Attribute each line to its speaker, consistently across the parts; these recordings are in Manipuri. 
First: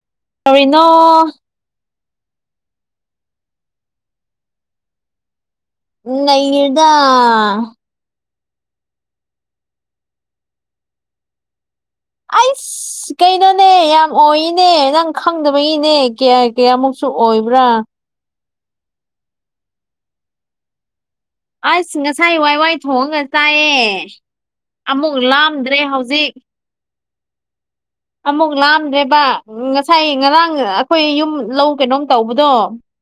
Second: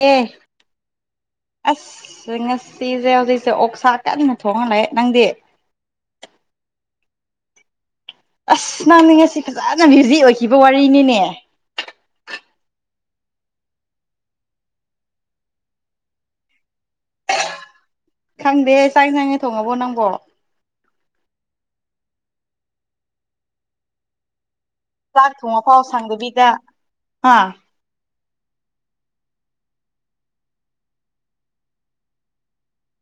Speaker 1: ꯑꯦ
Speaker 2: ꯀꯅꯣ
Speaker 1: ꯑꯁ ꯉꯁꯤꯁꯦ ꯍꯧꯖꯤꯛꯁꯦ ꯑꯣꯛꯁꯥ ꯀꯟꯅ ꯊꯣꯡꯉꯂꯦ ꯅꯪꯗꯤ
Speaker 2: ꯎ ꯂꯩꯗ
Speaker 1: ꯑꯁ ꯅꯥꯡꯅꯤꯡꯉꯁꯤ ꯐꯖꯅ ꯕ꯭ꯌꯨꯖꯤ ꯑꯣꯏꯈꯤꯕ ꯋꯥꯔꯤꯅꯤꯅꯦ
Speaker 2: ꯑꯁ ꯀꯩꯅꯣꯅꯦ ꯌꯥꯝ ꯑꯣꯏꯅꯦ ꯅꯪ ꯈꯪꯗꯕꯒꯤꯅꯦ ꯀꯌꯥ ꯀꯌꯥꯃꯨꯛꯁꯨ ꯑꯣꯏꯕ꯭ꯔ ꯍ
Speaker 1: ꯈꯪꯗꯦ ꯆꯪ ꯆꯉꯩ ꯊꯣꯡꯉꯕꯣ ꯅꯪꯣ
Speaker 2: ꯑꯁ ꯉꯁꯥꯏ ꯋꯥꯏ ꯋꯥꯏ ꯊꯣꯡꯉꯒ ꯆꯥꯛꯑꯦ ꯑꯃꯨꯛ ꯂꯥꯝꯗ꯭ꯔꯦ ꯍꯧꯖꯤꯛ
Speaker 1: ꯍꯥꯥ
Speaker 2: ꯑꯃꯨꯛ ꯂꯥꯑꯝꯗ꯭ꯔꯦꯕ ꯉꯁꯥꯏ ꯉꯔꯥꯡ ꯑꯩꯈꯣꯏ ꯌꯨꯝ ꯂꯧ ꯀꯩꯅꯣꯝ ꯇꯧꯕꯗꯣ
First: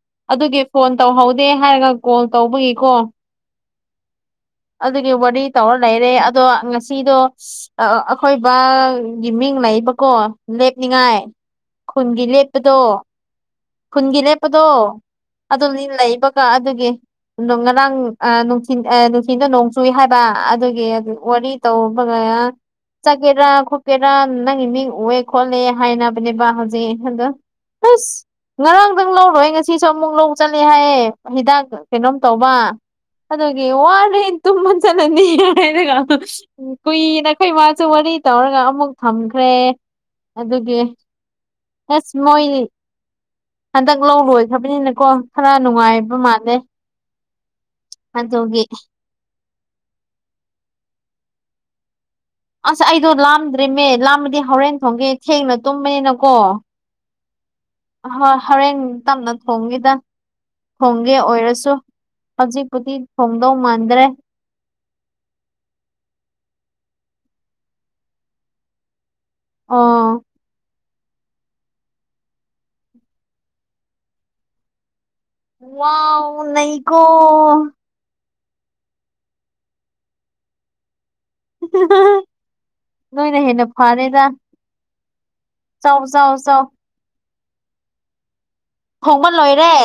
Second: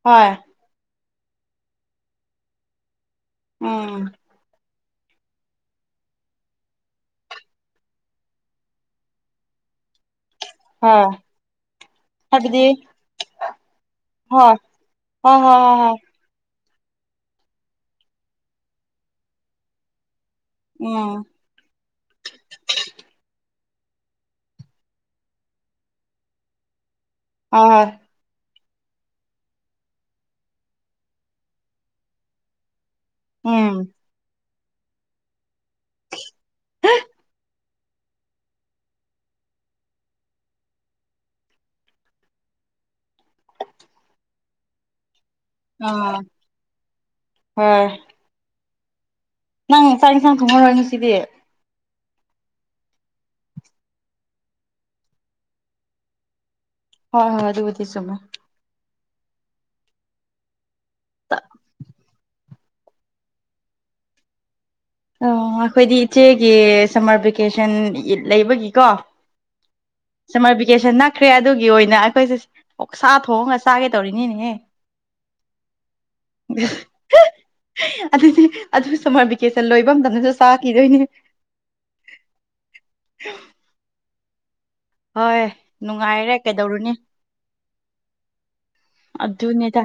Speaker 1: ꯍꯣꯏ
Speaker 2: ꯑꯗꯨꯒꯤ ꯐꯣꯟ ꯇꯧꯍꯧꯗꯦ ꯍꯥꯏꯔꯒ ꯀꯣꯜ ꯇꯧꯕꯒꯤꯀꯣ
Speaker 1: ꯎꯝ
Speaker 2: ꯑꯗꯨꯒꯤ ꯋꯥꯔꯤ ꯇꯧꯔ ꯂꯩꯔꯦ ꯑꯗꯣ ꯉꯁꯤꯗꯣ ꯑꯩꯈꯣꯏꯕꯒꯤ ꯃꯤꯡ ꯍꯥꯏꯕꯀꯣ
Speaker 1: ꯍꯣꯏ
Speaker 2: ꯂꯦꯞꯅꯤꯡꯉꯥꯏ ꯈꯨꯟꯒꯤ
Speaker 1: ꯍꯥꯏꯕꯗꯤ
Speaker 2: ꯂꯦꯞꯄꯗꯣ ꯈꯨꯟꯒꯤ
Speaker 1: ꯍꯣꯏ
Speaker 2: ꯂꯦꯞꯄꯗꯣ
Speaker 1: ꯍꯣꯏ ꯍꯣꯏ ꯍꯣꯏ
Speaker 2: ꯑꯗꯨꯅꯤ
Speaker 1: ꯍꯣꯏ
Speaker 2: ꯂꯩꯕꯒ ꯑꯗꯨꯒꯤ ꯉꯔꯥꯡꯊ ꯅꯨꯡꯊ ꯅꯣꯡ ꯆꯨꯏ ꯍꯥꯏ ꯑꯗꯨꯒꯤ
Speaker 1: ꯎꯝ
Speaker 2: ꯋꯥꯔꯤ ꯇꯧꯕꯒ ꯆꯒꯦꯗ꯭ꯔ ꯀꯦꯔꯥ ꯅꯪꯒꯤ ꯃꯤ ꯎꯑꯦ ꯈꯣꯠꯂꯦ ꯍꯥꯏꯅꯕꯅꯦꯕ ꯍꯧꯖꯤꯛ ꯑꯗꯣ
Speaker 1: ꯍꯣꯏ ꯍꯣꯏ
Speaker 2: ꯑꯁ ꯉꯔꯥꯡꯗꯪ ꯂꯧꯔꯣꯏ ꯑꯩ ꯉꯁꯤꯁꯨ ꯑꯃꯨꯛ ꯂꯧ ꯆꯠꯂꯦ ꯍꯥꯏꯌꯦ ꯍꯤꯗꯥꯛ ꯀꯩꯅꯣꯝ ꯇꯧꯕ ꯑꯗꯨꯒꯤ
Speaker 1: ꯎꯝ
Speaker 2: ꯋꯥꯅ ꯍꯦꯟ ꯇꯨꯝꯃꯟ ꯆꯠꯂꯅꯤ ꯍꯥꯏꯔꯒ ꯀꯨꯏꯅ ꯑꯩꯈꯣꯏ ꯨ ꯋꯥꯔꯤ ꯇꯧꯔꯒ ꯑꯃꯨꯛ ꯊꯝꯈ꯭ꯔꯦ ꯑꯗꯨꯒꯤ ꯑꯁ ꯃꯣꯏꯗꯤ ꯍꯟꯗꯛ ꯂꯧ ꯂꯣꯏꯈ꯭ꯔꯕꯅꯤꯅꯀꯣ ꯈꯔ ꯅꯨꯡꯉꯥꯏꯕ
Speaker 1: ꯑꯥ
Speaker 2: ꯃꯥꯥꯟꯂꯩ
Speaker 1: ꯍꯣꯏ
Speaker 2: ꯑꯗꯒꯦ
Speaker 1: ꯅꯪ ꯆꯥꯛ ꯏꯟꯁꯥꯡ ꯊꯣꯡꯉꯔꯣꯏ ꯁꯤꯗꯤ
Speaker 2: ꯑꯁ ꯑꯩꯗꯣ ꯂꯥꯝꯗ꯭ꯔꯤꯃꯦ ꯂꯥꯃꯗꯤ ꯍꯣꯔꯦꯟ ꯊꯣꯡꯒꯦ ꯊꯦꯡꯅ ꯇꯨꯝꯕꯅꯤꯅꯀꯣ
Speaker 1: ꯍꯣꯏ ꯍꯣꯏ ꯑꯗꯨ
Speaker 2: ꯑꯣꯏ ꯍꯣꯔꯦꯟ ꯇꯝꯅ ꯊꯣꯡꯉꯦꯗ ꯊꯣꯡꯒꯦ ꯑꯣꯏꯔꯁꯨ ꯍꯧꯖꯤꯛꯄꯨꯗꯤ ꯊꯣꯡꯗꯧ ꯃꯥꯟꯗ꯭ꯔꯦ
Speaker 1: ꯑꯣ ꯑꯩꯈꯣꯏꯗꯤ ꯏꯆꯦꯒꯤ ꯁꯝꯃꯔ ꯚꯦꯀꯦꯁꯟ ꯂꯩꯕꯒꯤꯀꯣ
Speaker 2: ꯑꯣ
Speaker 1: ꯁꯔ ꯀꯦꯁꯟ ꯅ ꯆꯠꯈ꯭ꯔꯦ ꯑꯗꯨꯒꯤ ꯑꯣꯏꯅ ꯑꯩꯈꯣꯏꯁꯦ ꯁꯥ ꯊꯣꯡꯉꯒ ꯆꯥꯒꯦ ꯇꯧꯔꯤꯅꯤꯅꯦꯍꯦ
Speaker 2: ꯋꯥ ꯅ ꯀꯣ
Speaker 1: ꯑꯗꯨꯗꯤ ꯑꯗꯨ ꯁꯝꯃꯔ ꯚꯦꯀꯦꯁꯟ ꯂꯣꯏꯕ ꯃꯇꯝꯗꯁꯨ ꯆꯥꯈꯤꯗꯣꯏꯅꯦ
Speaker 2: ꯅꯣꯏꯅ ꯍꯦꯟꯅ ꯐꯥꯔꯦꯗ
Speaker 1: ꯍꯣꯏ ꯅꯨꯡꯉꯥꯏꯔꯦ
Speaker 2: ꯆꯥꯎ
Speaker 1: ꯀꯩꯗꯧꯔꯨꯅꯤ
Speaker 2: ꯈꯣꯡꯕ ꯂꯣꯏꯔꯦ
Speaker 1: ꯑꯗꯨꯅꯦꯗ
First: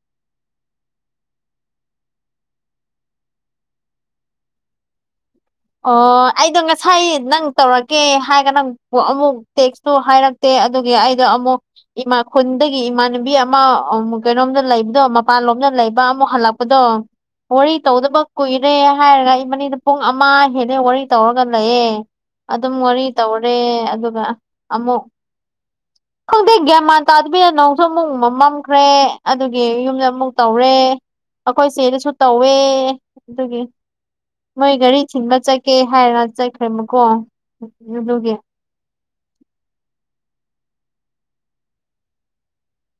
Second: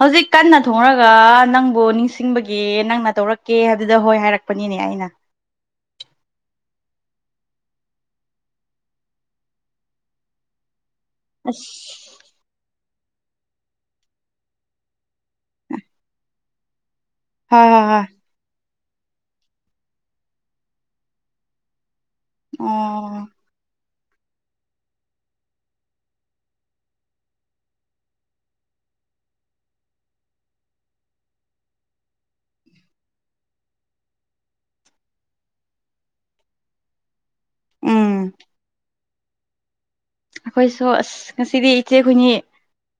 Speaker 1: ꯍꯧꯖꯤꯛ ꯀꯟꯅ ꯊꯣꯡꯔꯒ ꯅꯪꯕꯨ ꯅꯤꯡꯁꯤꯡꯕꯒꯤ ꯅꯪꯅ ꯇꯧꯔꯛꯀꯦ ꯍꯥꯏꯕꯗ ꯍꯣꯏ ꯍꯥꯏꯔꯛꯄꯅꯤꯅꯦ ꯀꯅ
Speaker 2: ꯑꯣ ꯑꯩꯗꯣ ꯉꯁꯥꯏ ꯅꯪ ꯇꯧꯔꯛꯒꯦ ꯍꯥꯏꯔꯒ ꯅꯪ ꯑꯃꯨꯛ ꯇꯦꯛꯁꯇꯨ ꯍꯥꯏꯔꯛꯇꯦ ꯑꯗꯨꯒꯤ ꯑꯩꯗꯣ ꯑꯃꯨꯛ ꯏꯃꯥ
Speaker 1: ꯑꯁ
Speaker 2: ꯈꯨꯟꯗꯒꯤ ꯏꯃꯥ ꯅꯨꯕꯤ ꯑꯃ ꯀꯩꯅꯣꯝꯗ ꯂꯩꯕꯗꯣ ꯃꯄꯥꯟꯂꯣꯝꯗ ꯂꯩꯕ ꯑꯃꯨꯛ ꯍꯜꯂꯛꯄꯗꯣ
Speaker 1: ꯍꯣꯏ
Speaker 2: ꯋꯥꯔꯤ
Speaker 1: ꯍꯣꯏ ꯍꯣꯏ
Speaker 2: ꯇꯧꯗꯕ ꯀꯨꯏꯔꯦ ꯍꯥꯏꯔꯒ ꯏ ꯃꯅꯤꯗ ꯄꯨꯡ ꯑꯃ ꯍꯦꯂ ꯋꯥꯔꯤ ꯇꯧꯔꯒ ꯂꯩꯌꯦ ꯑꯗꯨꯝ ꯋꯥꯔꯤ
Speaker 1: ꯑꯣ
Speaker 2: ꯇꯧꯔꯦ ꯑꯗꯨꯒ ꯑꯃꯨꯛ
Speaker 1: [inaudible]
Speaker 2: ꯈꯪꯗꯦ ꯒ꯭ꯌꯥꯃꯥꯟ ꯇꯥꯗꯕꯤꯗ ꯅꯪꯁꯨ ꯑꯃꯨꯛ ꯃ ꯃꯝꯈ꯭ꯔꯦ ꯑꯗꯨꯒꯤ ꯌꯨꯝꯗ ꯑꯃꯨꯛ ꯇꯧꯔꯦ ꯑꯩꯈꯣꯏ ꯆꯦꯗꯁꯨ ꯇꯧꯋꯦ ꯑꯗꯨꯒꯤ ꯃꯣꯏ ꯘꯔꯤ ꯊꯤꯟꯕ ꯆꯠꯀꯦ ꯍꯥꯏꯔ
Speaker 1: ꯎꯝ
Speaker 2: ꯆꯠꯈ꯭ꯔꯦꯕꯀꯣꯂꯒ
Speaker 1: ꯑꯩꯈꯣꯏꯁꯨ ꯑꯁ ꯉꯁꯤꯗꯤ ꯏꯆꯦ ꯈꯨꯅꯤ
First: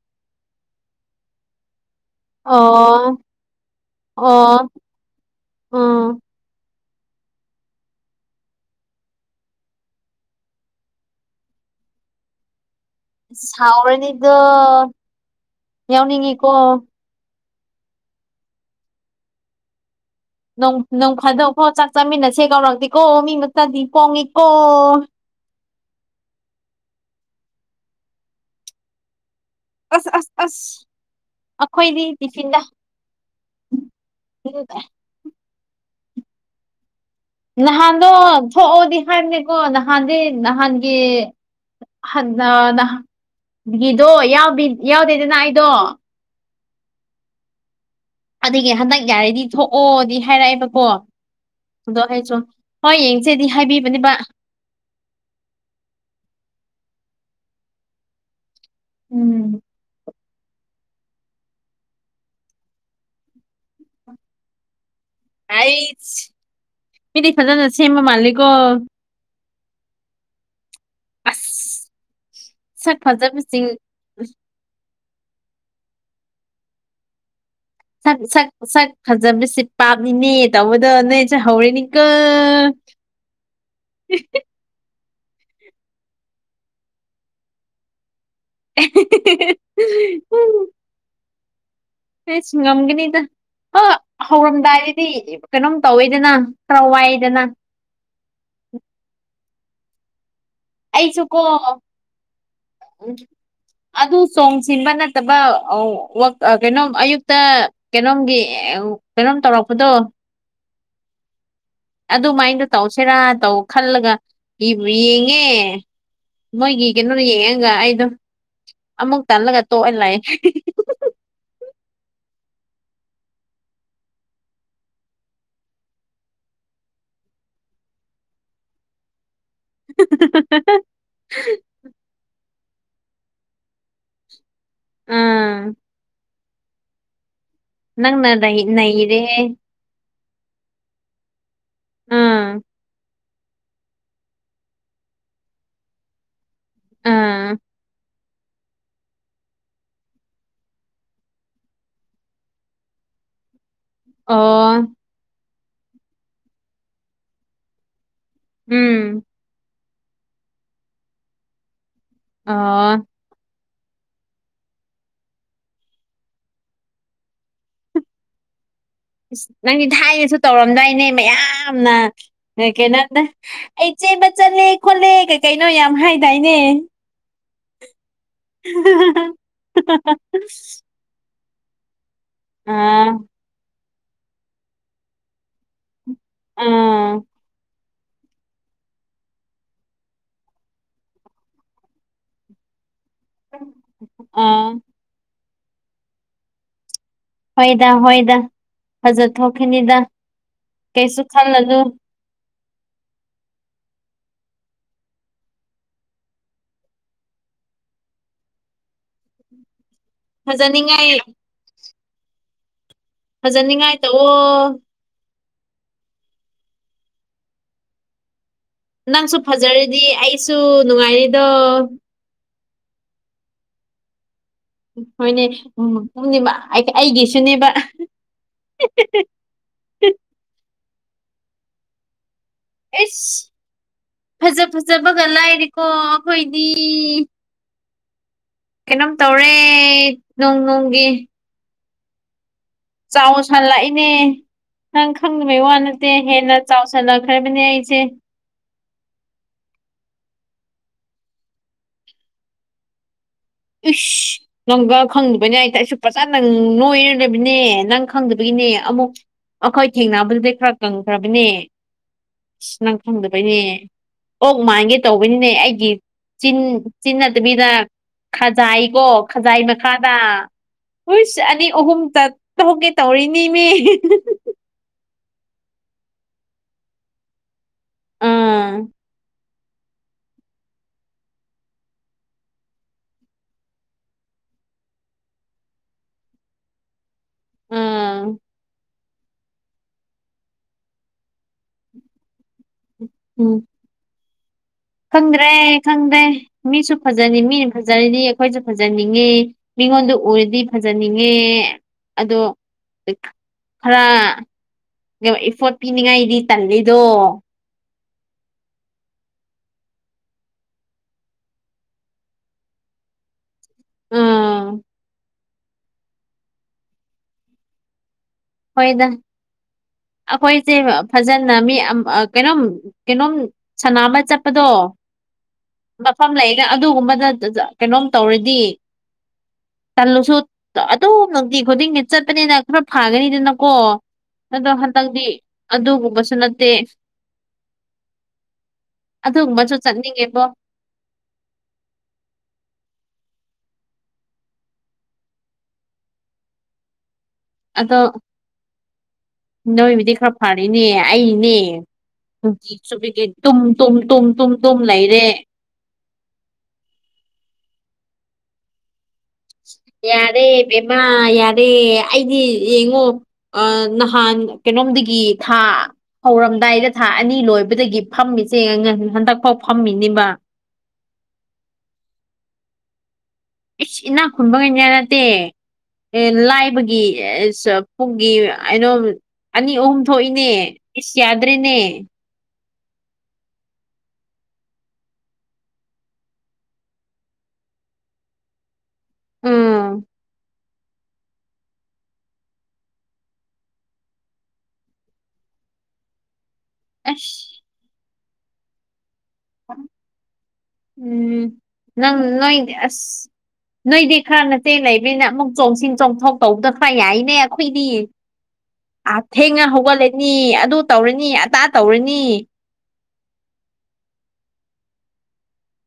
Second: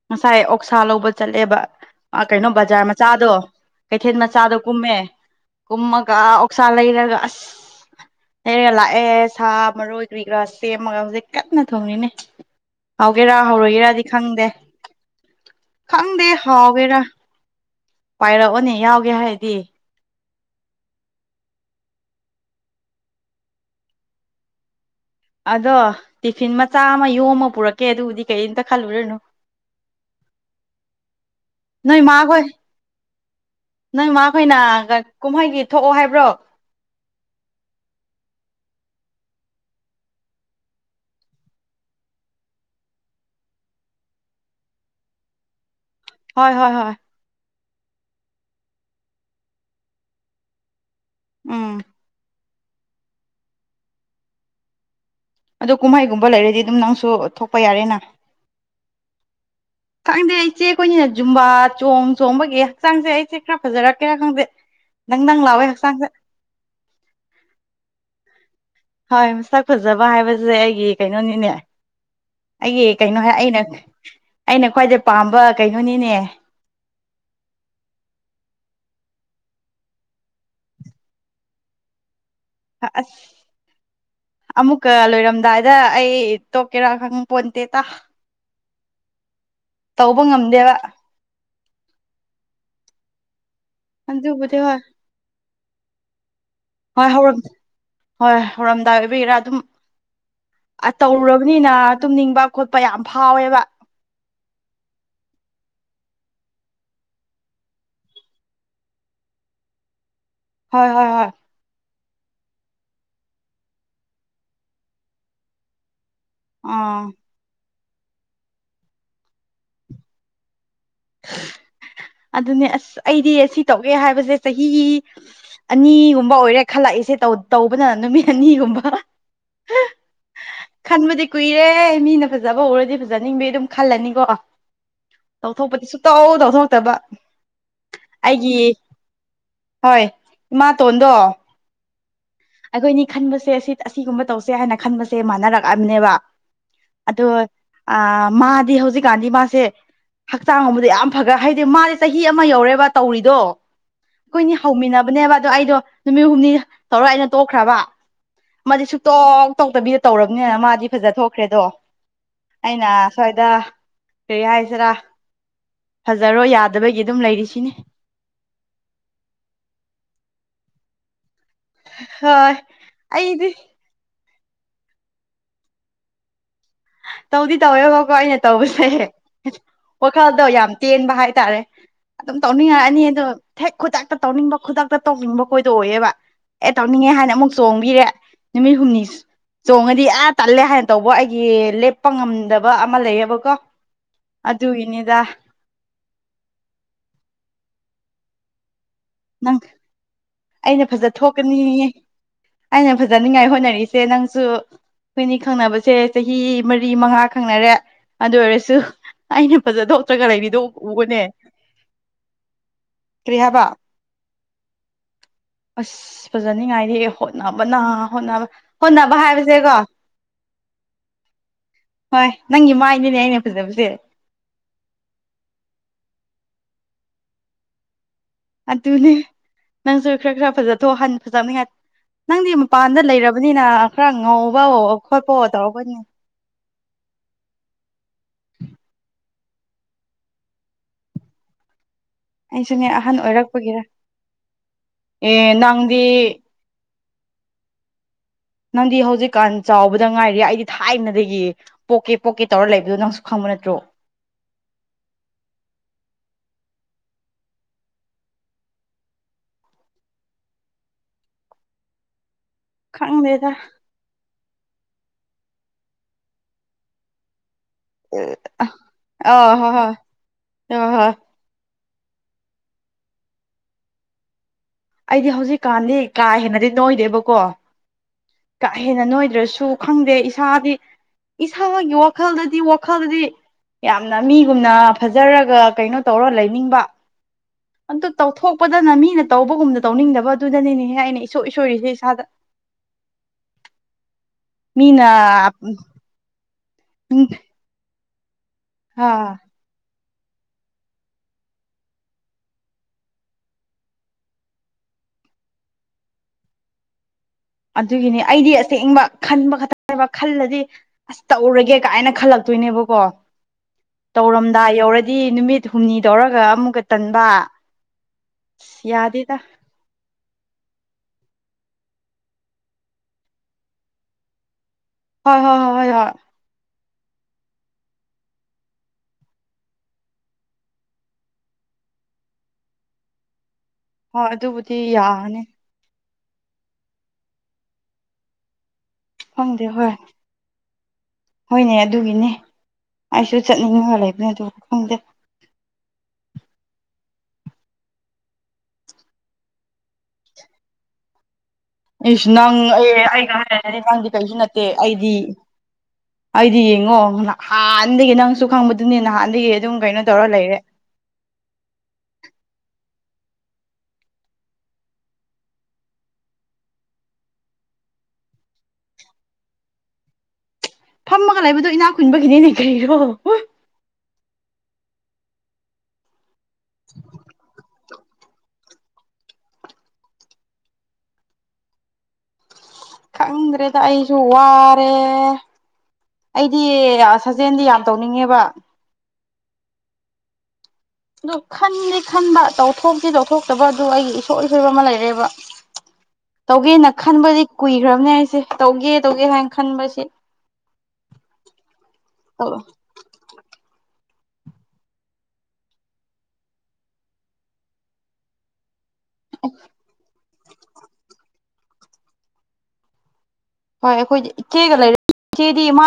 Speaker 1: ꯉꯁꯥꯏ ꯑꯣꯛꯁꯥ ꯂꯧꯕ ꯆꯠꯂꯦꯕ ꯑ ꯀꯩꯅꯣ ꯕꯖꯥꯔ
Speaker 2: ꯑꯣ
Speaker 1: ꯃꯆꯥꯗꯣ ꯀꯩꯊꯦꯜ ꯃꯆꯥꯗꯣ
Speaker 2: ꯑꯣ
Speaker 1: ꯀꯨꯝꯃꯦ ꯀꯨꯝꯃꯒ
Speaker 2: ꯎꯝ
Speaker 1: ꯑꯣꯛꯁꯥ ꯂꯩꯔ ꯒ ꯂꯩꯩꯔꯒ ꯂꯥꯛꯑꯦ ꯁꯥ ꯃꯔꯣꯏ ꯀꯔꯤ ꯀꯔꯥ ꯁꯦꯝꯃꯒ ꯍꯧꯖꯤꯛ ꯀꯟꯅ ꯊꯣꯡꯅꯤꯅꯦ ꯍꯥꯎꯒꯦꯔꯥ ꯍꯧꯔꯣꯏꯒꯦꯔꯗꯤ
Speaker 2: ꯁꯥꯎꯔꯅꯤꯗꯣ
Speaker 1: ꯈꯪꯗꯦ ꯈꯪꯗꯦ
Speaker 2: ꯌꯥꯎꯅꯤꯡꯉꯤꯀꯣ
Speaker 1: ꯍꯥꯎꯒꯦꯔꯥ ꯄꯥꯏꯔꯛꯑꯣꯅꯦ ꯌꯥꯎꯒꯦ ꯍꯥꯏꯗꯤ
Speaker 2: ꯅꯣꯡꯈꯥꯗꯧꯐꯥꯎ ꯆꯥꯛ ꯆꯥꯃꯤꯟꯅꯁꯦ ꯀꯧꯔꯛꯇꯦꯀꯣ ꯃꯤꯃꯛꯇꯗꯤ ꯀꯣꯡꯉꯤꯀꯣ
Speaker 1: ꯑꯗꯣ ꯇꯤꯐꯤꯟ ꯃꯆꯥ ꯑꯃ ꯌꯣꯝꯃ ꯄꯨꯔꯛꯀꯦ ꯑꯗꯨꯕꯨꯗꯤ ꯀꯩꯝꯇ ꯈꯜꯂꯨꯔꯅꯨ
Speaker 2: ꯑꯁ ꯑꯁ ꯑꯁ ꯑꯩꯈꯣꯏꯗꯤ ꯇꯤꯐꯤꯤꯟꯗ
Speaker 1: ꯅꯪ ꯃꯥꯈꯣꯏꯅ ꯀꯨꯝꯍꯩꯒꯤ ꯊꯣꯛꯑꯣ ꯍꯥꯏꯕ꯭ꯔꯣ
Speaker 2: ꯅꯍꯥꯟꯗꯣ ꯊꯣꯛꯑꯣꯗꯤ ꯍꯥꯏꯕꯅꯦꯀꯣ ꯅꯍꯥꯟꯗꯤ ꯅꯍꯥꯟꯒꯤ ꯅꯍꯥꯟꯒꯤꯗꯣ ꯌꯥꯎꯗꯦꯗꯅ ꯑꯩꯗꯣ
Speaker 1: ꯍꯣꯏ ꯍꯣꯏ ꯍꯣꯏ
Speaker 2: ꯑꯗꯨꯗꯒꯤ ꯍꯟꯗꯛ ꯌꯥꯔꯗꯤ ꯊꯣꯛꯑꯣꯗꯤ ꯍꯥꯏꯔꯛꯑꯦꯕꯀꯣ
Speaker 1: ꯎꯝ
Speaker 2: ꯑꯗꯣ ꯑꯩꯁꯨ ꯍꯣꯏ ꯌꯦꯡꯁꯦꯗꯤ ꯍꯥꯏꯕꯤꯕꯅꯦ
Speaker 1: ꯑ ꯀꯨꯝꯍꯩꯒꯨꯝꯕ ꯂꯩꯔꯗꯤ ꯑꯗꯨꯝ ꯅꯪꯁꯨ ꯊꯣꯛꯄ ꯌꯥꯔꯦꯅ
Speaker 2: ꯎꯝ
Speaker 1: ꯈꯪꯗꯦ ꯑꯩꯆꯦ ꯑꯩꯈꯣꯏꯅꯤꯅ ꯖꯨꯝꯕꯥ ꯆꯣꯡ ꯆꯣꯡꯕꯒꯤ ꯍꯛꯆꯥꯡꯁꯦ ꯑꯩꯁꯦ ꯈꯔ ꯐꯖꯔꯛꯀꯦꯔꯥ ꯈꯪꯗꯦ ꯗꯪ ꯗꯪ
Speaker 2: ꯑ
Speaker 1: ꯂꯥꯎꯋꯦ ꯍꯛꯆꯥꯡꯁꯦ
Speaker 2: ꯃꯤ ꯆ ꯁꯦꯃ ꯃꯥꯂ
Speaker 1: ꯍꯣꯏ ꯃꯁꯛ ꯐꯖꯕ ꯍꯥꯏꯕꯁꯦ ꯑꯩ ꯑꯩꯒꯤ
Speaker 2: ꯑꯁ
Speaker 1: ꯀꯩꯅꯣꯅꯤꯅꯦ ꯑꯩꯒꯤ
Speaker 2: ꯁꯛ
Speaker 1: ꯀꯩꯅꯣ ꯑꯩꯅ
Speaker 2: ꯐꯖꯕꯁꯤꯡ
Speaker 1: ꯑꯩꯅ ꯈ꯭ꯋꯥꯏꯗꯩ ꯄꯥꯝꯕ ꯀꯩꯅꯣꯅꯤꯅꯦ
Speaker 2: ꯁꯛ ꯁꯛ ꯐꯖꯕꯁꯤꯦ ꯄꯥꯞꯃꯤꯅꯦ ꯇꯧꯕꯗꯣ ꯅꯣꯏꯁꯦ ꯍꯧꯔꯦꯅꯤꯀꯜ
Speaker 1: ꯑ ꯑꯃꯃꯨꯀ ꯂꯣꯏꯔꯝꯗꯥꯏꯗ ꯑꯩ ꯇꯣꯛꯀꯦꯔꯥ ꯈꯪ ꯄꯣꯟꯇꯦ ꯇ
Speaker 2: ꯎ
Speaker 1: ꯉꯝꯗꯦꯕ
Speaker 2: ꯍꯁꯨ ꯉꯝꯒꯅꯤꯗ ꯑ
Speaker 1: ꯑꯗꯨꯕꯨꯗꯤ ꯍꯣꯏ
Speaker 2: ꯍꯧꯔꯝꯗꯥꯏꯗꯗꯤ ꯀꯩꯅꯣꯝ ꯇꯧꯋꯦꯗꯅ
Speaker 1: ꯍꯣꯏ ꯍꯧꯔꯝ
Speaker 2: ꯀꯔꯋꯥꯏꯗꯅ
Speaker 1: ꯍꯣꯏ ꯍꯧꯔꯝꯗꯥꯏ ꯑꯣꯏꯕꯒꯤꯔꯥ ꯑꯗꯨꯝ
Speaker 2: ꯑꯩꯁꯨ ꯀꯣ
Speaker 1: ꯇꯧꯔꯨꯔꯕꯅꯤꯅ ꯇꯨꯝꯅꯤꯡꯕ ꯈꯣꯠꯄ ꯌꯥꯝ
Speaker 2: ꯎꯝ
Speaker 1: ꯐꯥꯎꯋꯦꯕ
Speaker 2: ꯑꯗꯨ ꯆꯣꯡꯁꯤꯟꯕ ꯅꯠꯇꯕ ꯑ ꯀꯩꯅꯣꯝ ꯑꯌꯨꯛꯇ ꯀꯩꯅꯣꯝꯒꯤ ꯀꯩꯅꯣꯝ ꯇꯧꯔꯛꯄꯗꯣ
Speaker 1: ꯍꯣꯏ ꯍꯣꯏ ꯍꯣꯏ
Speaker 2: ꯑꯗꯨꯃꯥꯏꯅꯗꯣ ꯇꯧꯁꯤꯔꯥ ꯇꯧ ꯈꯜꯂꯒ ꯌꯦꯡꯉꯦ ꯃꯣꯏꯒꯤ
Speaker 1: ꯑꯥ
Speaker 2: ꯀꯩꯅꯣ ꯌꯦꯡꯉꯒ ꯑꯩꯗꯣ ꯑꯃꯨꯛ ꯇꯜꯂꯒ ꯇꯣꯛꯍ ꯂꯥꯛꯑꯦ
Speaker 1: [inaudible] ꯑꯗꯨꯅꯦ ꯑꯁ ꯑꯩꯗꯤ ꯁꯤ ꯇꯧꯒꯦ ꯍꯥꯏꯕꯁꯦ ꯆꯍꯤ ꯑꯅꯤꯒꯨꯝꯕ ꯑꯣꯏꯔꯦ ꯈꯜꯂꯛꯏꯦ ꯏꯁꯦ ꯇꯧꯕꯅ ꯅꯨꯃꯤꯠ ꯑꯅꯤꯒꯨꯝꯕ ꯈꯟꯕꯗꯤ ꯀꯨꯏꯔꯦ ꯃꯤꯅ ꯐꯖꯩ ꯐꯖꯕ ꯎꯔꯗꯤ ꯐꯖꯅꯤꯡꯕ ꯑꯗꯨꯝ ꯈꯜꯂꯅꯤꯀꯣ
Speaker 2: ꯎꯝ
Speaker 1: ꯇꯧꯊꯣꯛꯄꯗꯤ ꯁꯨꯇꯧ ꯇꯧꯊꯣꯛꯇꯕ
Speaker 2: ꯅꯪ ꯅꯔꯦ
Speaker 1: ꯑꯩꯒꯤ ꯍꯣꯏ ꯏꯃꯥꯇꯣꯟꯗꯣ
Speaker 2: ꯑꯥ
Speaker 1: ꯑꯩꯈꯣꯏ ꯈꯟꯕꯁꯦ ꯁꯤ ꯑꯁꯤꯒꯨꯝꯕ ꯇꯧꯁꯦ ꯍꯥꯏꯅ ꯈꯟꯕꯁꯦ ꯃꯥꯟꯅꯔꯛꯑꯕꯅꯦꯕ ꯑꯗꯣ
Speaker 2: ꯑꯥ
Speaker 1: ꯑ ꯃꯥꯗꯤ ꯍꯧꯖꯤꯛꯀꯥꯟꯗꯤ ꯃꯥꯁꯦ ꯍꯛꯆꯥꯡꯒꯨꯝꯕꯗ ꯌꯥꯝ ꯐꯒ ꯍꯥꯏꯗꯤ ꯃꯥꯗꯤ ꯆꯍꯤ ꯑꯃ ꯌꯧꯔꯦꯕ ꯇꯧꯔꯤꯗꯣ ꯑꯩꯈꯣꯏꯅꯤ
Speaker 2: ꯑꯣ
Speaker 1: ꯍꯧꯃꯤꯟꯅꯕꯅꯦꯕ ꯑꯗꯣ ꯑꯩꯗꯣ ꯅꯨꯃꯤꯠ ꯍꯨꯝꯅꯤ ꯇꯧꯔ ꯑꯩꯅ ꯇꯣꯛꯈ꯭ꯔꯕ ꯃꯥ
Speaker 2: ꯎꯝ
Speaker 1: ꯁꯨꯛꯇꯣꯛ ꯇꯧꯇꯕꯤꯗ ꯇꯧꯔꯕꯅꯤꯅ ꯃꯥꯗꯤ ꯐꯖ ꯊꯣꯛꯈ꯭ꯔꯦꯗꯣ ꯑꯩꯅ
Speaker 2: ꯑꯣ
Speaker 1: ꯁ꯭ꯋꯥꯏꯗ ꯀꯔꯤ ꯍꯥꯏꯁꯤꯔꯥ ꯐꯖꯔꯣꯏ ꯌꯥꯗꯕꯒꯤ ꯑꯗꯨꯝ ꯂꯩꯔꯤꯁꯤꯅꯦ
Speaker 2: ꯅꯪꯗꯤ ꯊꯥꯏꯅꯁꯨ ꯇꯧꯔꯝꯗꯥꯏꯅꯦ ꯃꯌꯥꯝ
Speaker 1: ꯍꯣꯏ
Speaker 2: ꯌꯥꯝꯝ ꯀꯦ ꯅ
Speaker 1: ꯑꯩꯗꯤ
Speaker 2: ꯑꯩ ꯆꯠꯂꯦ ꯈꯣꯠꯂꯦ ꯀꯩ ꯀꯩꯅꯣ ꯌꯥꯝ ꯍꯥꯏꯗꯥꯏꯅꯦ
Speaker 1: ꯇꯧꯗꯤ ꯇꯧꯋꯦꯕꯀꯣ ꯑꯩꯅ ꯇꯧꯕꯁꯦ ꯋꯥꯈꯜꯗꯣ ꯌꯥꯝ ꯇꯦꯟꯕ ꯍꯥꯏꯇꯥꯔꯦ ꯑꯗꯨꯝ ꯇꯧꯅꯤꯡꯉꯛꯑꯅꯤ
Speaker 2: ꯑꯥ
Speaker 1: ꯑꯗꯣ ꯍꯦꯛ ꯈꯨꯗꯛꯇ ꯇꯧꯅꯤꯡꯕ ꯈꯨꯗꯛꯇ ꯇꯧꯅꯤꯡꯕ ꯈꯣꯏꯗ ꯑꯣꯏꯑꯕ ꯑꯦ ꯇꯧꯅꯤꯡꯉꯦ
Speaker 2: ꯑꯥ
Speaker 1: ꯍꯥꯏꯅ ꯑꯃꯨꯛ ꯆꯣꯡꯕꯤꯔꯦ ꯅꯨꯃꯤꯠ ꯍꯨꯝꯅꯤ ꯆꯣꯡꯉꯗꯤ ꯑꯥ ꯇꯜꯂꯦ ꯍꯥꯏꯅ ꯇꯧꯕ ꯑꯩꯒꯤ ꯂꯦꯞꯄ ꯉꯝꯗꯕ ꯑꯃ ꯂꯩꯌꯦꯕꯀꯣ
Speaker 2: ꯑꯥ
Speaker 1: ꯑꯗꯨꯒꯤꯅꯤꯗ
Speaker 2: ꯍꯣꯏꯗ ꯍꯣꯏꯗ
Speaker 1: ꯅꯪ
Speaker 2: ꯐꯖꯊꯈꯤꯅꯤꯗ
Speaker 1: ꯑꯩꯅ ꯐꯖ
Speaker 2: ꯀꯩꯁꯨ
Speaker 1: ꯊꯣꯛꯀꯅꯤ
Speaker 2: ꯈꯜꯂꯅꯨ
Speaker 1: ꯑꯩꯅ ꯐꯖꯅꯤꯡꯉꯥꯏ ꯍꯣꯠꯅꯔꯤꯛꯁꯦ ꯅꯪꯁꯨ ꯑꯩꯈꯣꯏꯅꯤ ꯈꯪꯅꯕꯁꯦ ꯆꯍꯤ ꯃꯔꯤ ꯃꯉꯥ ꯈꯪꯅꯔꯦ ꯑꯗꯨ ꯑꯣꯏꯔꯁꯨ ꯑꯩꯅ ꯐꯖꯗꯣꯛꯇ꯭ꯔꯒ ꯂꯩꯕꯤꯗꯣꯛ
Speaker 2: ꯐꯖꯅꯤꯡꯉꯥꯏ
Speaker 1: ꯎꯕꯅꯦ ꯀꯔꯤ ꯍꯥꯏꯕ
Speaker 2: ꯐꯖꯅꯤꯡꯉꯥꯏꯇ ꯑꯣ
Speaker 1: ꯑꯁ ꯐꯖꯅꯤꯡꯉꯥꯏꯗꯤ ꯍꯣꯠꯅꯕꯅ ꯍꯣꯠꯅꯕ ꯍꯣꯠꯅꯕ
Speaker 2: ꯅꯪꯁꯨ
Speaker 1: ꯍꯥꯏꯕꯁꯦꯀꯣ
Speaker 2: ꯐꯖꯔꯤꯗꯤ ꯑꯩꯁꯨ ꯅꯨꯡꯉꯥꯏꯔꯤꯗꯣ
Speaker 1: ꯍꯣꯏ ꯅꯪ ꯏꯃꯥꯏꯗꯨꯅꯦ ꯑꯩꯅ ꯐꯖꯕꯁꯦ
Speaker 2: ꯍꯣꯏꯅꯦ ꯎꯝꯅꯦ ꯑꯩꯒꯤꯁꯨꯅꯦꯕ
Speaker 1: ꯑꯗꯨꯅꯦ ꯅꯪꯁꯨ ꯈꯔ ꯈꯔ ꯐꯖꯊꯣꯛꯍ ꯐꯖꯕꯅꯤꯍ ꯅꯪꯗꯤ ꯃꯄꯥꯟꯗ
Speaker 2: ꯑꯦꯁ
Speaker 1: ꯂꯩꯔꯕꯅꯤꯅ ꯈꯔ ꯉꯧꯕ
Speaker 2: ꯐꯖ ꯐꯖꯕꯒ
Speaker 1: ꯈꯣꯠꯄ
Speaker 2: ꯂꯥꯏꯔꯤꯀꯣ
Speaker 1: ꯇꯧꯔꯛꯄꯅꯦ
Speaker 2: ꯑꯩꯈꯣꯏꯗꯤ ꯀꯩꯅꯣꯝ ꯇꯧꯔꯦ ꯅꯣꯡ ꯅꯣꯡꯒꯤ
Speaker 1: ꯑꯩꯁꯨꯅꯦ ꯑꯍꯟ
Speaker 2: ꯆꯥꯎ
Speaker 1: ꯑꯣꯏꯔꯛꯄꯒꯤꯔ
Speaker 2: ꯁꯥꯟꯂꯛꯏꯅꯦ ꯅꯪ
Speaker 1: ꯑꯦ
Speaker 2: ꯈꯪꯗꯉꯩ ꯋꯥ
Speaker 1: ꯅꯪꯗꯤ
Speaker 2: ꯅꯠꯇꯦ ꯍꯦꯟꯅ ꯆꯥꯎ ꯆꯠꯂꯈꯔꯦꯕꯅꯦ ꯑꯩꯁꯦ
Speaker 1: ꯅꯪꯗꯤ ꯍꯧꯖꯤꯛꯀꯥꯟ ꯆꯥꯎꯕꯗ ꯉꯥꯏꯔꯤ ꯑꯩꯗꯤ ꯊꯥꯏꯅꯗꯒꯤ ꯄꯣꯛꯀꯦ ꯄꯣꯛꯀꯦ ꯇꯧꯔ ꯂꯩꯕꯗꯣ ꯅꯪ
Speaker 2: ꯏꯁ ꯉꯪꯒ ꯈꯪꯗꯕꯅꯤ ꯍꯥꯏꯇ ꯑꯩꯁꯨ ꯐꯖꯅ ꯅꯪ ꯅꯣꯏꯅ ꯂꯩꯕꯅꯦ ꯅꯪ ꯈꯪꯗꯕꯒꯤꯅꯦ ꯑꯃꯨꯛ ꯑꯩꯈꯣꯏ ꯊꯦꯡꯅꯕꯗꯨꯗꯤꯩ ꯈꯔ ꯀꯪꯈ꯭ꯔꯕꯅꯦ ꯑꯁ ꯅꯪ
Speaker 1: ꯈꯪꯗꯦꯗ
Speaker 2: ꯈꯪꯗꯕꯩꯅꯦ ꯑꯣ ꯃꯥꯟꯒꯦ ꯇꯧꯕꯅꯤꯅꯦ ꯑꯩꯒꯤ ꯆꯤꯟ ꯆꯤ ꯅꯠꯇꯕꯤꯗ ꯈꯖꯥꯏ ꯀꯣ
Speaker 1: ꯑꯥ
Speaker 2: ꯈꯖꯥꯏ
Speaker 1: ꯍꯣꯏ ꯍꯣꯏ
Speaker 2: ꯃꯈꯥꯗ
Speaker 1: ꯍꯣꯏ ꯍꯣꯏ
Speaker 2: ꯍꯨꯏꯁ ꯑꯅꯤ ꯑꯍꯨꯝ ꯆꯠꯠꯇꯧꯒꯦ ꯇꯧꯔꯤꯅꯦꯅꯦ
Speaker 1: ꯑꯩꯗꯤ ꯍꯧꯖꯤꯛꯀꯥꯟꯗꯤ ꯀꯥ ꯍꯦꯟꯅꯗꯤ ꯅꯣꯏꯗꯦꯕꯀꯣ ꯀꯥ
Speaker 2: ꯑꯥ
Speaker 1: ꯍꯦꯟꯅ ꯅꯣꯏꯗ꯭ꯔꯁꯨ ꯈꯪꯗꯦ ꯏꯁꯥꯗꯤ ꯏꯁꯥꯒꯤ ꯋꯥꯈꯜꯗꯗꯤ ꯋꯥꯈꯜꯗꯗꯤ ꯌꯥꯝꯅ ꯃꯤꯒꯨꯝꯅ ꯐꯖꯔꯒ ꯀꯩꯅꯣ ꯇꯧꯔꯣ ꯂꯩꯅꯤꯡꯕ ꯑꯗꯨ
Speaker 2: ꯑꯥ
Speaker 1: ꯇꯧꯊꯣꯛꯄꯗꯅ ꯃꯤꯅ ꯇꯕꯒꯨꯝꯗ ꯇꯧꯅꯤꯡꯗꯕ ꯑꯗꯨꯗꯅꯤꯅꯦꯍꯦ ꯑꯩꯅ ꯏꯁꯣꯛ ꯏꯁꯣꯏꯔꯤꯁꯦ ꯏꯁꯥꯗ
Speaker 2: ꯎꯝ
Speaker 1: ꯃꯤꯅ
Speaker 2: ꯈꯪꯗ꯭ꯔꯦ ꯈꯪꯗ꯭ꯔꯦ ꯃꯤꯁꯨ ꯐꯖꯅꯤ ꯃꯤꯅ ꯐꯖꯔꯤꯅꯤ ꯑꯩꯈꯣꯏꯁꯨ
Speaker 1: ꯑ
Speaker 2: ꯐꯖꯅꯤꯡꯉꯤ ꯃꯤꯉꯣꯟꯗ ꯑꯣꯏꯔꯗꯤ ꯐꯖꯅꯤꯡꯉꯦ ꯑꯗꯣ ꯈꯔ ꯏꯐꯣꯔ ꯄꯤꯅꯤꯡꯉꯥꯏꯗꯤ ꯇꯜꯂꯤꯗꯣ
Speaker 1: ꯑꯗꯨꯒꯤꯅꯤ ꯑꯩꯗꯤ ꯑꯁꯦꯡꯕ ꯈꯟꯕ ꯈꯛꯇꯅꯦꯕ ꯈꯜꯂꯗꯤ ꯑꯁ ꯇꯧꯔꯒꯦ ꯀꯥꯏꯅ ꯈꯜꯂꯛꯇꯣꯏꯅꯦꯕ ꯀꯣ
Speaker 2: ꯎꯝ
Speaker 1: ꯇꯧꯔꯝꯗꯥꯏ ꯌꯧꯔꯗꯤ ꯅꯨꯃꯤꯠ ꯍꯨꯝꯅꯤ ꯇꯧꯔꯒ ꯑꯃꯨꯛꯀ ꯇꯟꯕ ꯑꯁ
Speaker 2: ꯍꯣꯏꯗ
Speaker 1: ꯌꯥꯗꯦꯗ
Speaker 2: ꯑꯩꯈꯣꯏ ꯁꯦ ꯐꯖꯅ ꯃꯤ ꯀꯩꯅꯣꯝ ꯀꯩꯅꯣꯝ ꯁꯅꯥꯃ ꯆꯠꯄꯗꯣ
Speaker 1: ꯍꯣꯏ ꯍꯣꯏ ꯍꯣꯏ ꯍꯣꯏ ꯍꯣꯏ
Speaker 2: ꯑꯗꯨꯒꯨꯝꯕꯅ ꯀꯩꯅꯣꯝ ꯇꯧꯔꯗꯤ ꯇꯜꯂꯨꯁꯨ ꯑꯗꯨ ꯅꯨꯡꯇꯤ ꯈꯨꯗꯤꯡꯒꯤ ꯆꯠꯄꯅꯤꯅ ꯈꯔ ꯐꯥꯒꯅꯤ ꯀꯣ
Speaker 1: ꯍꯣꯏ
Speaker 2: ꯑꯗꯣ
Speaker 1: ꯑꯗꯨꯕꯨꯗꯤ
Speaker 2: ꯍꯟꯗꯛꯗꯤ
Speaker 1: ꯌꯥꯔꯅꯤ
Speaker 2: ꯑꯗꯨꯒꯨꯝꯕ ꯅꯠꯇ
Speaker 1: ꯈꯪꯗꯦ ꯍꯣꯏ ꯍꯣꯏꯅꯦ ꯑꯗꯨꯒꯤꯅꯦ ꯑꯩꯁꯨ ꯆꯠꯅꯤꯡꯉꯕ ꯂꯩꯕꯅꯦ ꯑꯗꯨꯕꯨ ꯈꯪꯗꯦ
Speaker 2: ꯑꯗꯣ ꯅꯣꯏꯕꯨꯗꯤ ꯈꯔ ꯐꯔꯅꯦ ꯑꯩꯅꯦ
Speaker 1: ꯏꯁ
Speaker 2: ꯨꯦ
Speaker 1: ꯅꯪ
Speaker 2: ꯇ
Speaker 1: ꯑꯩ
Speaker 2: ꯇ
Speaker 1: ꯑꯩꯒ
Speaker 2: ꯇꯨꯝ
Speaker 1: ꯍꯥꯏꯔꯗꯤ ꯅꯪꯗꯤ ꯀꯩꯁꯨ
Speaker 2: ꯇꯨꯝ
Speaker 1: ꯅꯠꯇꯦ
Speaker 2: ꯇꯨꯝ
Speaker 1: ꯑꯩꯗꯤ
Speaker 2: ꯂꯩꯔꯦ
Speaker 1: ꯑꯩꯗꯤ ꯌꯦꯡꯉꯣ ꯍꯥꯟꯗꯒꯤ ꯅꯪꯁꯨ ꯈꯪꯕꯗꯨꯅꯤ ꯅꯍꯥꯟ
Speaker 2: ꯌꯥꯔꯦ ꯕꯦꯝꯃꯥ ꯌꯥꯔꯦ ꯑꯩꯗꯤ ꯌꯦꯡꯉꯣ ꯑ ꯅꯍꯥꯟ ꯀꯩꯅꯣꯝꯗꯒꯤ ꯊꯥ ꯍꯧꯔꯝꯗꯥꯏꯗ ꯊꯥ ꯑꯅꯤ ꯂꯣꯏꯕꯗꯒꯤ ꯐꯝꯃꯤꯁꯦ ꯍꯟꯗꯛ ꯐꯥꯎ ꯐꯝꯃꯤꯅꯤꯕ
Speaker 1: ꯐꯝꯃꯒ ꯂꯩꯕꯗꯣ ꯏꯅꯥꯛ ꯀꯨꯟꯕꯒꯤꯅꯦꯅꯦ ꯀꯔꯣ
Speaker 2: ꯑꯩꯁ ꯏꯅꯥꯛ ꯈꯨꯟꯕ ꯉꯩꯩꯅ ꯅꯠꯇꯦ ꯂꯥꯏꯕꯒꯤ ꯄꯨꯡꯒꯤ ꯀꯩꯅꯣꯝ ꯑꯅꯤ ꯑꯍꯨꯝ ꯊꯣꯛꯏꯅꯦ ꯏꯁ ꯌꯥꯗ꯭ꯔꯦꯅꯦ
Speaker 1: ꯈꯪꯗ꯭ꯔꯦꯗ ꯑꯩꯁꯨ ꯋꯥꯔꯦ ꯑꯩꯗꯤ ꯁꯥꯖꯦꯟꯗꯤ ꯌꯥꯝ ꯇꯧꯅꯤꯡꯉꯦꯕ
Speaker 2: ꯎꯝ
Speaker 1: ꯑꯗꯨ ꯈꯟꯗꯤꯦ ꯈꯟꯕ ꯇꯧꯊꯣꯛꯇꯤ ꯇꯧꯊꯣꯛꯇꯕ ꯑꯗꯨ ꯑꯩꯒꯤ ꯏꯁꯣꯛ ꯏꯣꯏꯕ ꯑꯃ ꯂꯩꯔꯦꯕ ꯇꯧꯒꯦꯅ ꯈꯟꯕꯗꯤ
Speaker 2: ꯑꯁ
Speaker 1: ꯀꯨꯏꯈ꯭ꯔꯕꯅꯦ ꯍꯥꯏꯁꯦ ꯇꯧꯒꯦ ꯇꯧꯒꯦ ꯍꯥꯏꯅ ꯈꯟꯕꯁꯤ
Speaker 2: ꯎꯝ ꯅꯪ ꯅꯣꯏ
Speaker 1: ꯍꯣꯏ
Speaker 2: ꯑ ꯅꯣꯏꯗ ꯈꯔ ꯅꯆꯦ ꯂꯩꯕꯅ ꯑꯃꯨꯛ ꯆꯣꯡꯁꯤꯟ ꯆꯣꯡꯊꯣꯛ ꯇꯧꯕꯗ ꯈꯔ ꯌꯥꯏꯅꯦ ꯑꯩꯈꯣꯏꯗꯤ ꯑ ꯊꯦꯡꯅ ꯍꯧꯒꯠꯂꯅꯤ ꯑꯗꯨ ꯇꯧꯔꯅꯤ ꯑꯇꯥ ꯇꯧꯔꯅꯤ
Speaker 1: ꯍꯣꯏ ꯑꯩꯈꯣꯏꯗꯤ ꯏꯆꯦꯒ ꯂꯩꯔ ꯏꯆꯦꯗꯤ ꯃꯥ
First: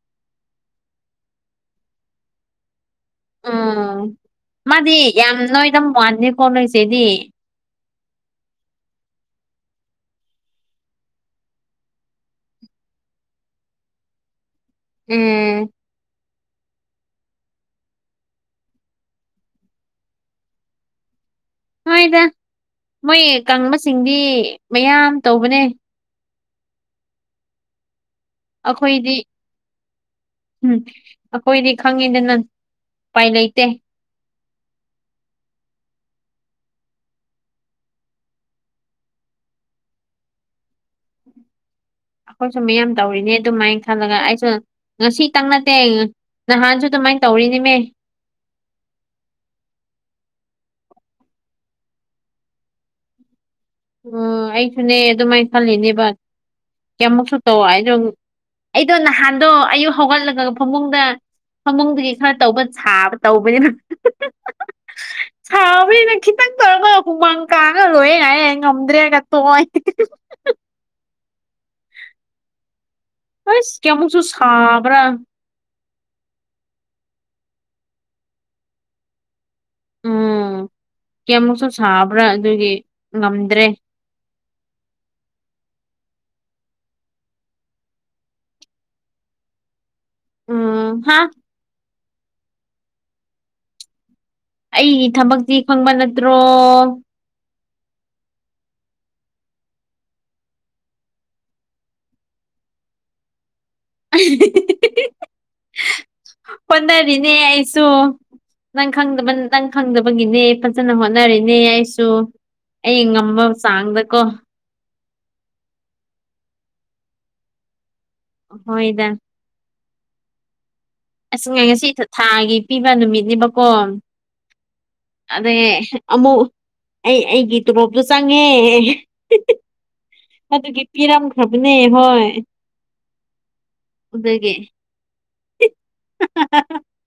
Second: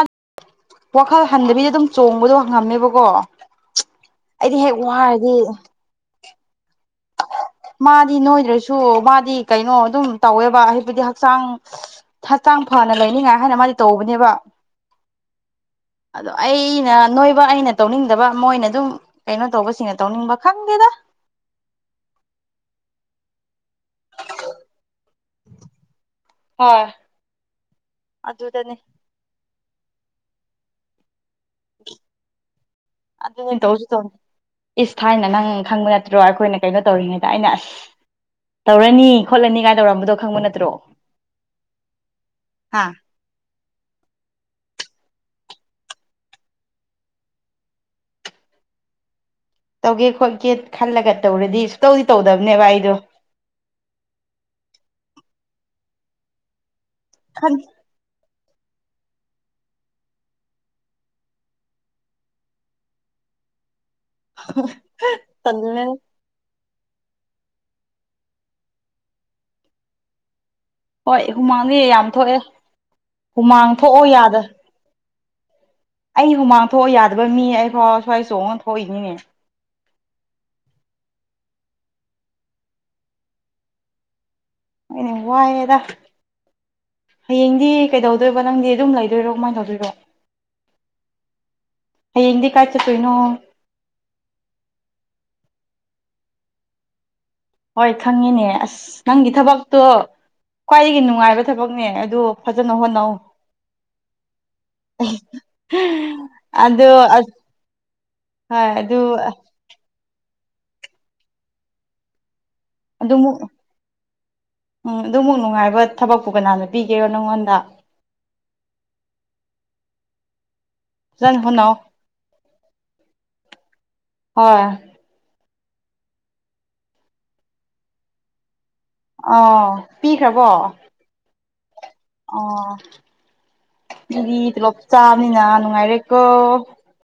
Speaker 1: ꯋꯥꯈꯜ ꯍꯟꯗꯕꯤꯗ ꯑꯗꯨꯝ ꯆꯣꯡꯕꯗꯣ ꯍꯪꯉꯝꯃꯦꯕꯀꯣ
Speaker 2: ꯎꯝ ꯃꯥꯗꯤ
Speaker 1: ꯋꯥꯔꯗꯤ
Speaker 2: ꯌꯥꯝ ꯅꯣꯏꯗꯝ ꯋꯥꯅꯤꯦꯀꯣ ꯅꯣꯏꯁꯦꯗꯤ
Speaker 1: ꯃꯥꯗꯤ ꯅꯣꯏꯗ꯭ꯔꯁꯨ ꯃꯥꯗꯤ ꯀꯩꯅꯣ ꯑꯗꯨꯝ ꯇꯧꯋꯦꯕ ꯍꯥꯏꯕꯗꯤ ꯍꯛꯆꯥꯡ ꯍꯛꯆꯥꯡ ꯐ ꯍꯥꯟꯅ ꯂꯩꯅꯤꯡꯉꯥꯏ ꯍꯥꯏꯅ ꯃꯥꯗꯤ ꯇꯧꯕꯅꯦꯕ
Speaker 2: ꯎꯝ
Speaker 1: ꯑꯗꯣ ꯑꯩꯅ ꯅꯣꯏꯕ ꯑꯩꯅ ꯇꯧꯅꯤꯡꯗꯕ ꯃꯣꯏꯅ ꯑꯗꯨꯝ ꯀꯩꯅꯣ ꯇꯧꯕꯁꯤꯡꯅ ꯇꯧꯅꯤꯡꯕ ꯈꯪꯗꯦꯗ [unintelligible]
Speaker 2: ꯍꯣꯏꯗ ꯃꯣꯏ ꯀꯥꯡꯪꯕꯁꯤꯡꯗꯤ ꯃꯌꯥꯝ ꯇꯧꯕꯅꯦ
Speaker 1: ꯍꯣꯏ ꯑꯗꯨ ꯑꯗꯨꯗꯅꯦ
Speaker 2: ꯑꯩꯈꯣꯏꯗꯤ ꯎꯝ ꯑꯩꯈꯣꯏꯗꯤ ꯈꯪꯉꯤꯗ ꯅꯪ
Speaker 1: ꯑꯗꯨꯅꯦ ꯇꯧꯁꯨ ꯇꯧꯅꯤ ꯏꯁ ꯊꯥꯏꯅ ꯅꯪ ꯈꯪꯕ ꯅꯠꯇ ꯑꯣ ꯑꯩꯈꯣꯏꯅ ꯀꯩꯅꯣ ꯇꯧꯔꯤꯉꯩꯗ ꯑꯩꯅ ꯑꯁ ꯇꯧꯔꯅꯤ ꯈꯣꯠꯂꯅꯤ ꯀꯥꯏꯅ ꯇꯧꯔꯝꯕꯗꯣ ꯈꯪꯕ ꯅꯠꯇ꯭ꯔꯣ
Speaker 2: ꯑꯩꯈꯣꯏꯁꯨ
Speaker 1: ꯍꯥ
Speaker 2: ꯃꯌꯥꯝ ꯇꯧꯔꯤꯅꯦ ꯑꯗꯨꯃꯥꯏꯅ ꯈꯜꯂꯒ ꯑꯩꯁꯨ ꯉꯁꯤꯇꯪ ꯅꯠꯇꯦ ꯅꯍꯥꯟꯁꯨ ꯑꯗꯨꯃꯥꯏꯅ ꯇꯧꯔꯤꯅꯤꯃꯦ
Speaker 1: ꯇꯧꯒꯦ ꯈꯣꯠꯀꯦ ꯈꯜꯂꯒ ꯇꯧꯔꯗꯤ ꯁꯨꯛꯇꯧꯗꯤ ꯇꯧꯗꯕꯅꯦꯕ ꯑꯩꯗꯣ
Speaker 2: ꯑꯣ ꯑꯩꯁꯨꯅꯦ ꯑꯗꯨꯃꯥꯏꯅ ꯈꯜꯂꯤꯅꯦꯕ ꯀꯌꯥꯃꯨꯛꯁꯨ
Speaker 1: ꯈꯟ
Speaker 2: ꯇꯧ ꯍꯥꯏꯗꯣ ꯑꯩꯗꯣ ꯅꯍꯥꯟꯗꯣ ꯑꯌꯨꯛ ꯍꯧꯒꯠꯂꯒ ꯐꯃꯨꯡꯗ ꯐꯃꯨꯡꯗꯨꯒꯤ ꯈꯔ ꯇꯧꯕ ꯁꯥꯕ ꯇꯧꯕꯅꯤꯅ
Speaker 1: ꯆꯃꯦ
Speaker 2: ꯇꯧꯔꯈꯣꯏ ꯍꯨꯃꯪ ꯀꯥꯡꯉ ꯂꯣꯏꯦ ꯉꯥꯏ ꯉꯝꯗ꯭ꯔꯦꯒ ꯇꯣꯏ
Speaker 1: ꯍꯣꯏ ꯍꯨꯃꯥꯡꯗꯤ ꯌꯥꯝ ꯊꯣꯛꯑꯦ ꯍꯨꯃꯥꯡ
Speaker 2: ꯑꯁ
Speaker 1: ꯊꯣꯛꯑꯣ
Speaker 2: ꯀꯌꯥꯃꯨꯛꯁꯨ
Speaker 1: ꯌꯥꯗ꯭ꯔ
Speaker 2: ꯁꯥꯕ꯭ꯔꯥ
Speaker 1: ꯑꯩ ꯍꯨꯃꯥꯡ ꯊꯣꯛꯑ ꯌꯥꯗꯕ ꯃꯤ ꯑꯩꯐꯥꯎ ꯁ꯭ꯋꯥꯏ ꯆꯣꯡꯉ ꯊꯣꯛꯏꯅꯤꯅꯦ
Speaker 2: ꯎꯝ ꯀꯌꯥꯃꯨꯛꯁꯨ ꯁꯥꯕ꯭ꯔꯥ ꯑꯗꯨꯒꯤ ꯉꯝꯗ꯭ꯔꯦ
Speaker 1: ꯑꯩꯅ ꯋꯥꯑꯗ ꯍꯌꯦꯡꯗꯤ ꯀꯩꯗꯧꯗꯣꯏꯕ ꯅꯪꯗꯤ ꯑꯗꯨꯝ ꯂꯩꯗꯣꯏꯔꯣ ꯀꯃꯥꯏꯅ ꯇꯧꯗꯣꯏꯔꯣ
Speaker 2: ꯎꯝ ꯍꯥ
Speaker 1: ꯌꯦꯤ ꯀꯥꯏ ꯆ ꯄꯩꯅꯨ
Speaker 2: ꯑꯩꯒꯤ ꯊꯕꯛꯇꯤ ꯈꯪꯕ ꯅꯠꯇ꯭ꯔꯣ
Speaker 1: ꯍꯣꯏ ꯈꯪꯉꯤꯅꯦ ꯑꯁ ꯅꯪꯒꯤ ꯊꯕꯛꯇꯣ ꯈ꯭ꯋꯥꯏꯗꯒꯤ ꯅꯨꯡꯉꯥꯏꯕ ꯊꯕꯛꯅꯦ ꯑꯗꯨ ꯐꯖꯅ ꯍꯣꯠꯅꯧ
Speaker 2: ꯑ [unintelligible] [inaudible]
Speaker 1: ꯑꯗꯨ
Speaker 2: ꯍꯣꯠꯅꯔꯤꯅꯦ ꯑꯩꯁꯨ
Speaker 1: ꯍꯣꯏ ꯑꯗꯨ
Speaker 2: ꯅꯪꯕ ꯅꯪ ꯈꯪꯗꯕꯒꯤꯅꯦ ꯐꯖꯅ ꯍꯣꯠꯅꯔꯤꯅꯦ ꯑꯩꯁꯨ ꯑꯩ
Speaker 1: ꯑꯗꯨꯃꯨꯛ
Speaker 2: ꯉꯝꯕ ꯆꯥꯡꯗꯀꯣ
Speaker 1: ꯎꯝ ꯑꯗꯨꯃꯨꯛ ꯅꯨꯡꯉꯥꯏꯕ ꯊꯕꯛꯄꯨ ꯀꯅꯥꯅꯣ ꯄꯤꯒꯦꯔꯣ ꯅꯪꯉꯣꯟꯗ
Speaker 2: ꯍꯣꯏꯗ
Speaker 1: ꯐꯖꯅ
Speaker 2: ꯑꯁ
Speaker 1: ꯍꯣꯠꯅꯧ
Speaker 2: ꯉꯁꯤ ꯊꯥꯒꯤ ꯄꯤꯕ ꯅꯨꯃꯤꯠꯅꯦꯕꯀꯣ
Speaker 1: ꯍꯣꯏ
Speaker 2: ꯑꯗ ꯑꯃꯨꯛ ꯑꯩ ꯑꯩꯒꯤ ꯇꯣꯂꯣꯞꯇꯨ ꯆꯪꯉꯦ
Speaker 1: ꯑ ꯄꯤꯈ꯭ꯔꯕꯣ
Speaker 2: ꯑꯗꯨꯒꯤ ꯄꯤꯔꯝꯈ꯭ꯔꯕꯅꯦ ꯍꯣꯏ
Speaker 1: ꯑ ꯃꯤꯗꯤ
Speaker 2: ꯑꯗꯨꯒꯤ
Speaker 1: ꯄꯨꯂꯞ ꯆꯥꯕꯅꯤꯅ ꯅꯨꯡꯉꯥꯏꯔꯦꯀꯣ